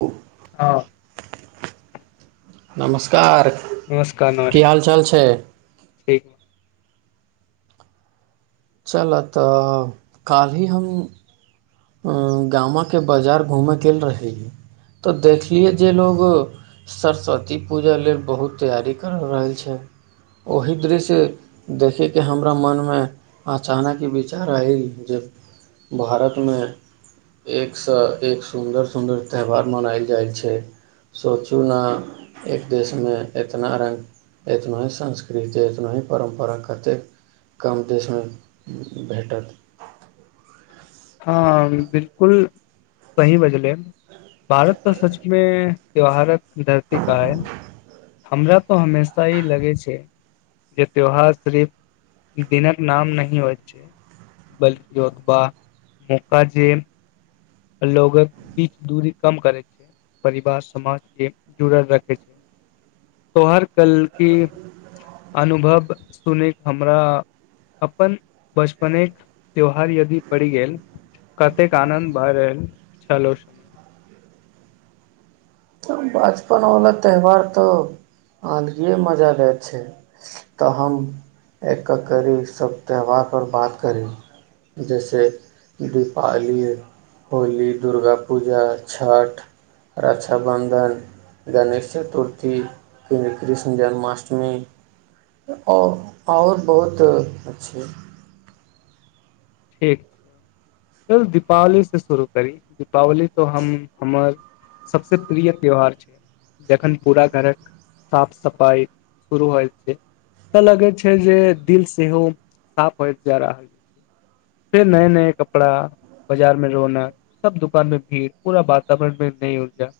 ह [unintelligible] हँ नमस्कार नमस्कार नमस्कार की हाल चाल छै ठीक चलह तऽ काल्हि हम गामके बाजार घूमयके लेल रहहि तऽ देखलियै जे लोग सरस्वती पूजा लेल बहुत तैयारी कर रहल छै ओहि दृश्य देखैके हमरा मनमे अचानक ई विचार अय जे भारतमे एकसँ एक सुन्दर सुन्दर त्यौहार मनायल जाइ छै सोचू ने एक देशमे एतना रङ्ग एतना ही संस्कृति एतना ही परम्परा कतेक कम देशमे भेटत हँ बिलकुल सही बजले भारत तऽ सचमे त्यौहारक धरती क ह [unintelligible] हमरा तो हमेशा ई लगे छै जे त्यौहार सिर्फ दिनक नाम नही होइत छै बल्कि अख- मौका जे लोगक बीच दूरी कम करै छै परिवार समाज के जुड़ल रखै छै त्यौहार कल की अनुभव सुने के हमरा अपन बचपने के त्यौहार यदि पड़ि गेल कतेक आनंद बारिह आएल चालो - बचपन वाला त्यौहार तऽ आलगीए मजा लैत छै तऽ हम एक करी सब त्यौहार पर बात करी जैसे दीपावली होली दुर्गा पूजा छठ रक्षाबंधन न गणेश चतुर्थी कृष्ण जन्माष्टमी आओ आओर बहुत अछि ठीक चलू दीपावलीसँ शुरू करी दीपावली तऽ हम हमर सभसँ प्रिय त्यौहार छै जखन पूरा घरक साफ सफाइ शुरू होइत छै तऽ लगै छै जे दिल सेहो साफ होइत जा रहल छै फेर नये नये कपड़ा बाजार मे रोनक सब दुकान मे भीड़ पूरा वातावरण मे नई ऊर्जा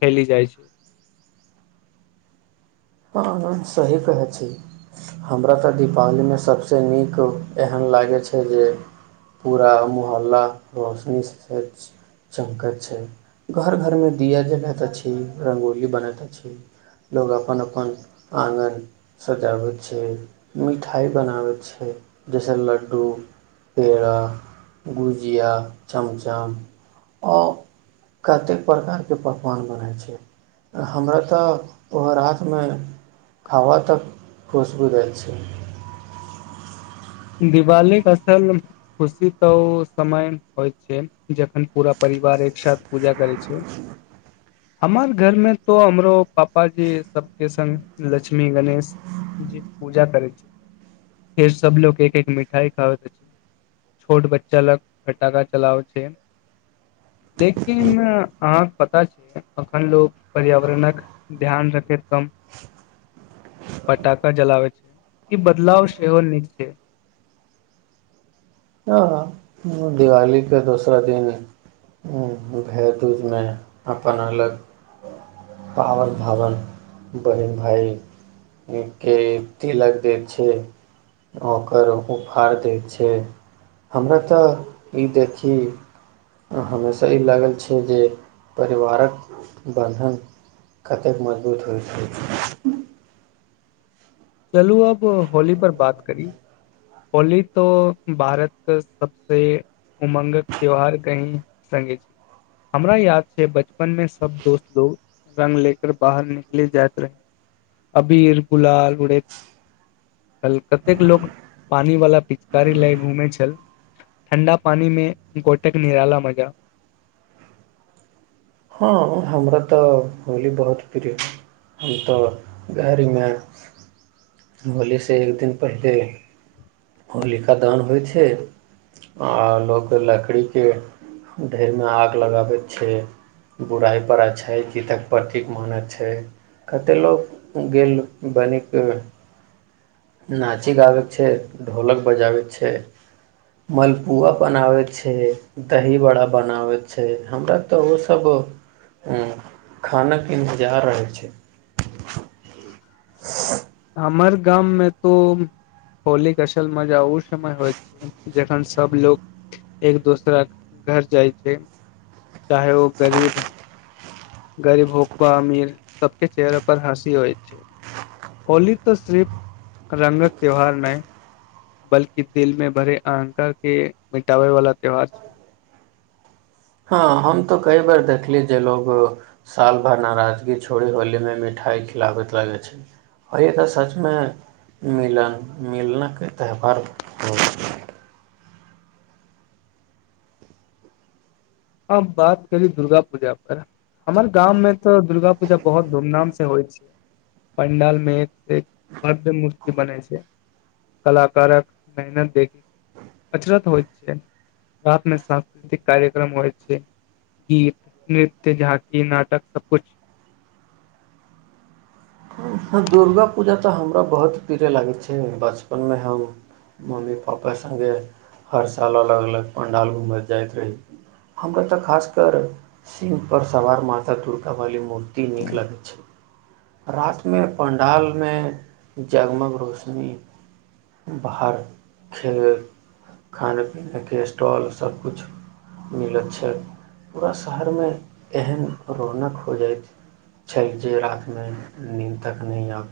फैली जाइ छै हँ हँ सही कहैत छी हमरा तऽ दीपावलीमे सभसँ नीक एहन लागैत छै जे पूरा मोहल्ला रोशनी छै चमकैत छै घर घरमे दिया जलैते अछि रङ्गोली बनैत अछि लोग अपन अपन अपन आँगन सजाबैत छै मिठाइ बनाबैत छै जैसे लड्डू पेड़ा गुजिया चमचम आओ कतेक प्रकारके पकवान बनै छै हमरा तऽ ओ राति मे हवा त खुश बुझाए छै दिवाली के असल खुशी तऽ समय होइत छै जखन पूरा परिवार एक साथ पूजा करै छै हमर घर मे तो हमरो पापा जी सबके संग लक्ष्मी गणेश जी पूजा करै छै फेर सब लोक एक एक मिठाई खाबैत अछि छोट बच्चा लग पटाखा चलाबै छै लेकिन अहाँके पता छै अखन लोग पर्यावरणक ध्यान रखै फटाखा जलाबै छै ई बदलाव सेहो नीक छै हँ दिवालीके दोसरा दिन भैया दूज मे अपन अलग पाबनि भाबनि बहिन भायके तिलक दैत छै ओकर उपहार दैत छै हमरा तऽ ई देखी हमेशा ई लागल छै जे परिवारक बन्धन कतेक मजबूत होइत रहकै - चलू अब होली पर बात करी होली तो भारत के सबस उम्ंगक त्यौहार कहीं संगे छै हमरा याद छै बचपन मे सब दोस्त लोक रंग ले कर बाहर निकले जाइत रहे अबीर गुलाल उेरैत कल कतेक लोक पानी वाला पिचकारी लय घूमे छल ठण्डा पानी मे गोटक निराला मजा हँ हमरा तऽ होली बहुत प्रिय हम तऽ घरमे होलीसँ एक दिन पहिले होलिका दहन होइ छै आ लोक लकड़ीके ढेरमे आग लगाबै छै बुराई पर अच्छाई जीतक प्रतीक मानै छै कतेक लोक गेल बनिक नाची गाबै छै ढोलक बजाबैत छै मलपुआ बनाबैत छै दही बड़ा बनाबैत छै हमरा तऽ ओसभ खानक इन्तजार रहै छै [inaudible] हमर गाम मे तो होलीके असल मजा ओ समय होइ छै जखन सभ लोग एक दोसरा घर जाइ छै चाहे ओ गरीब गरीब हो आ अमीर सबके चेहरे पर हँसी होइ छै होली तऽ सिर्फ रंगक त्यौहार नहि बल्कि दिल मे भरे अहंकार के मिटाबै वाला त्यौहार छै हँ हम तऽ कई बेर देखली जे लोकोग साल भरि नाराजगी छोड़ी होलीमे मिठाइ खिलाबैत लागै छै आ ई तऽ सचमे मिलन मिलनके त्यौहार होइ- अ बात करी दुर्गा पूजा पर हमर गाँं में तऽ दुर्गा पूजा बहुत धूम धाम से होइ छै पंडाल मे एक से एक भव्य मूर्ति बनै छै कलाकारक मेहनत देखक अचरत होइ छै रात में सांस्कृतिक कार्यक्रम होय छै गीत नृत्य झाँकी नाटक सब कुछ दुर्गा पूजा तऽ हमरा बहुत प्रिय लागै छै बचपनमे हम मम्मी पापा सङ्गे हर साल अलग अलग पण्डाल घुमै जाइत रही हमरा तऽ खासकर सिंह पर सवार माता दुर्गावाली मूर्ति नीक लगैत छै रात मे पंडालमे जगमग रोशनी बाहर खेल खाना पीनाके स्टॉल सबकिछु मिलैत छै पूरा शहरमे एहन रौनकनक हो जाइत छल जे रातिमे नीन्द तखनी अब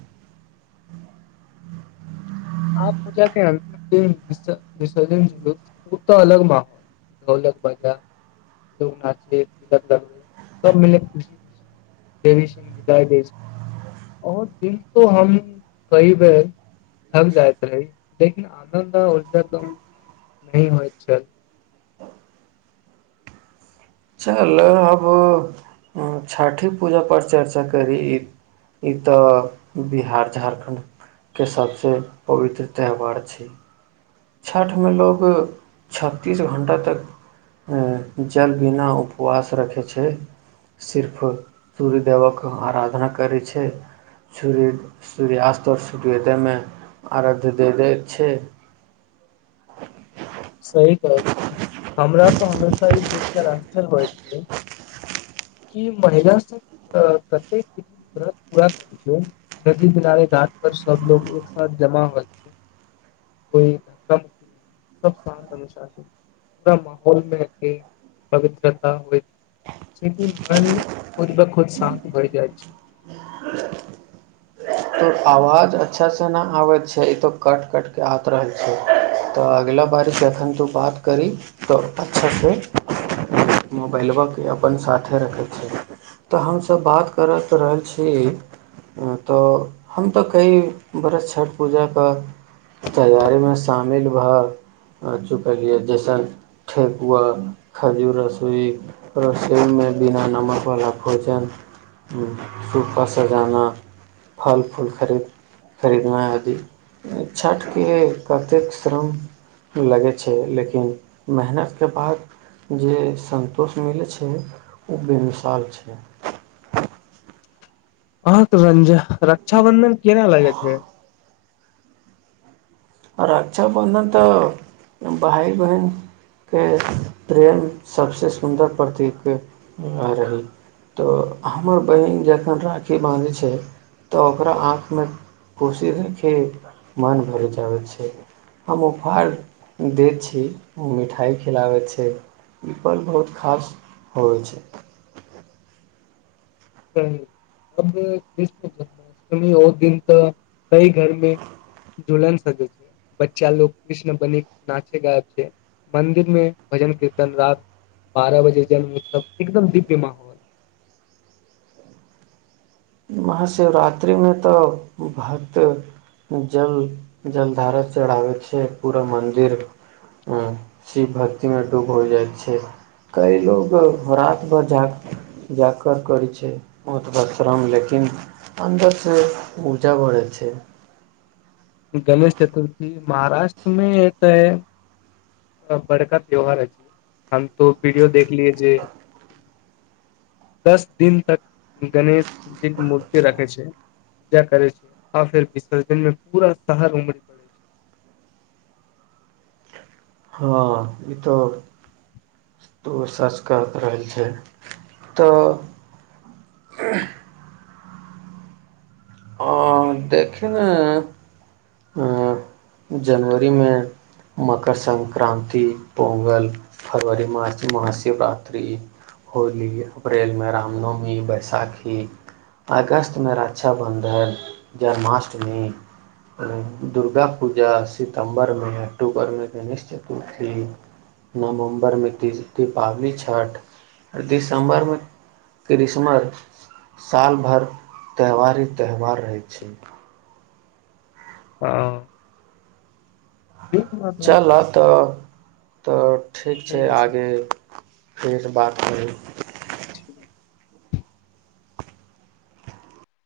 आ पुजा कें अंतिम दिन विस विसर्जन त अलग माहौल ढोलक बाजा नाचे तिलक लगबै सब मिले खुशी खुशी देवी विदा दे छै आओर दिन त हम कई बेर थक जाइत रही लेकिन आनन्द आ ऊर्जा कम नही होइत छै छल चल आब छठि पूजाापर चर्चा करी ई तऽ बिहार झारखण्डके सभसँ पवित्र त्यौहार छै छठिमे लोक छत्तीस घण्टा तक जल बिना उपवास रखै छै सिर्फ सूर्य देेवक आराधना करै छै सूर्य सूर्यास्त आओर सूर्योदयमे अराध्य दे दैय छै [inaudible] सही कहलहुँ हमरा तऽ हमेशा ई देख आशर्य होइ छै कि महिला सब आ कतेक व्रत पूरा करै छै नदी किनारे घाट पर सब लोग एक साथ जमा हो छै कोई धक्का मुक्की नहि सब शान्त अनुशासित पूरा माहौल मे ही पवित्रता होय छैकि मन खुद ब खुद शान्त भ जाइ छै तोर आवाज अच्छासँ नहि आबैत छै ई तऽ कट कटके आत रहल छै तऽ अगिला बारी जखन तू बात करी तऽ अच्छासँ मोबाईलबा अपन साथे रखै छै तऽ हमसब बात करैत रहल छी हँ तऽ हम तऽ कई वर्ष छठ पूजाके तैयारीमे शामिल भऽ चुकलियै जैसन ठेकुआ खजूर रसोइ रसोईमे बिना नमकवला भोजन सूप सजाना फल फूल खरीद खरीदनाय आदि छठिकके कतेक श्रम लगै छै लेकिन मेहनतके बाद जे सन्तोष मिलै छै ओ बेमिशाल छै हँ तऽ रंजा रक्षाबंधन केना लगै छै आ रक्षाबन्धन तऽ भाय बहिनके प्रेम सभसँ सुन्दर प्रतीक रहै तऽ हमर बहिन जखन राखी बान्धै छै तऽ ओकरा आँखमे खुशी देखि मन भरि जाबैत छै हम उफार दै छी ओ मिठाइ खिलाबै छै ई पल बहुत खास होइ छै सही अब कृष्ण जन्माष्टमी ओ दिन तऽ कई घरमे जुलन सकै छै बच्चा लोग कृष्ण बनी नाचे गाब छै मन्दिर मे भजन कीर्तन राति बारह बजे जन्म उत्सव एकदम दिव्य माहौल महाशिवरात्रिमे तऽ भक्त जल जल धारा चढ़ाबैत छै पूरा मन्दिर शिव भक्तिमे डूब हो जाइत छै कई लोको राति भर जा जााकर करैत छै [unintelligible] ओतबश्रम ल अन्दर से ऊर्जा बढ़ै छै गणेश चतुर्थी महाराष्ट्र मे ए तऽ बड़का त्योहार अछि हम तो वीडियो देखलियै जे दस दिन तक गणेश जी के मूर्ति रखे छै पूजा करै छै आर फेर विसर्जन मे पूरा शहर उमैर परै छै हँ ई तऽ सच करैत रहल छै तऽ आ देखी ने जनवरीमे मकर संक्रान्ति पोंगल फरवरी मार्च महाशिवरात्रि होली अप्रैलमे रामनवमी बैसाखी अगस्तमे रक्षाबन्धन जन्माष्टमी दुर्गा पूजा सितम्बरमे अक्टूबरमे गणेश चतुर्थी नवम्बरमे तीज दीपावली छठ आ दिसम्बरमे क्रिसमस साल भरि त्यौहार ही त्यौहार रहैत छै हँ ठीक बात चलऽ तऽ तऽ ठीक छै आगे फेर बात आओ [unintelligible] च [inaudible]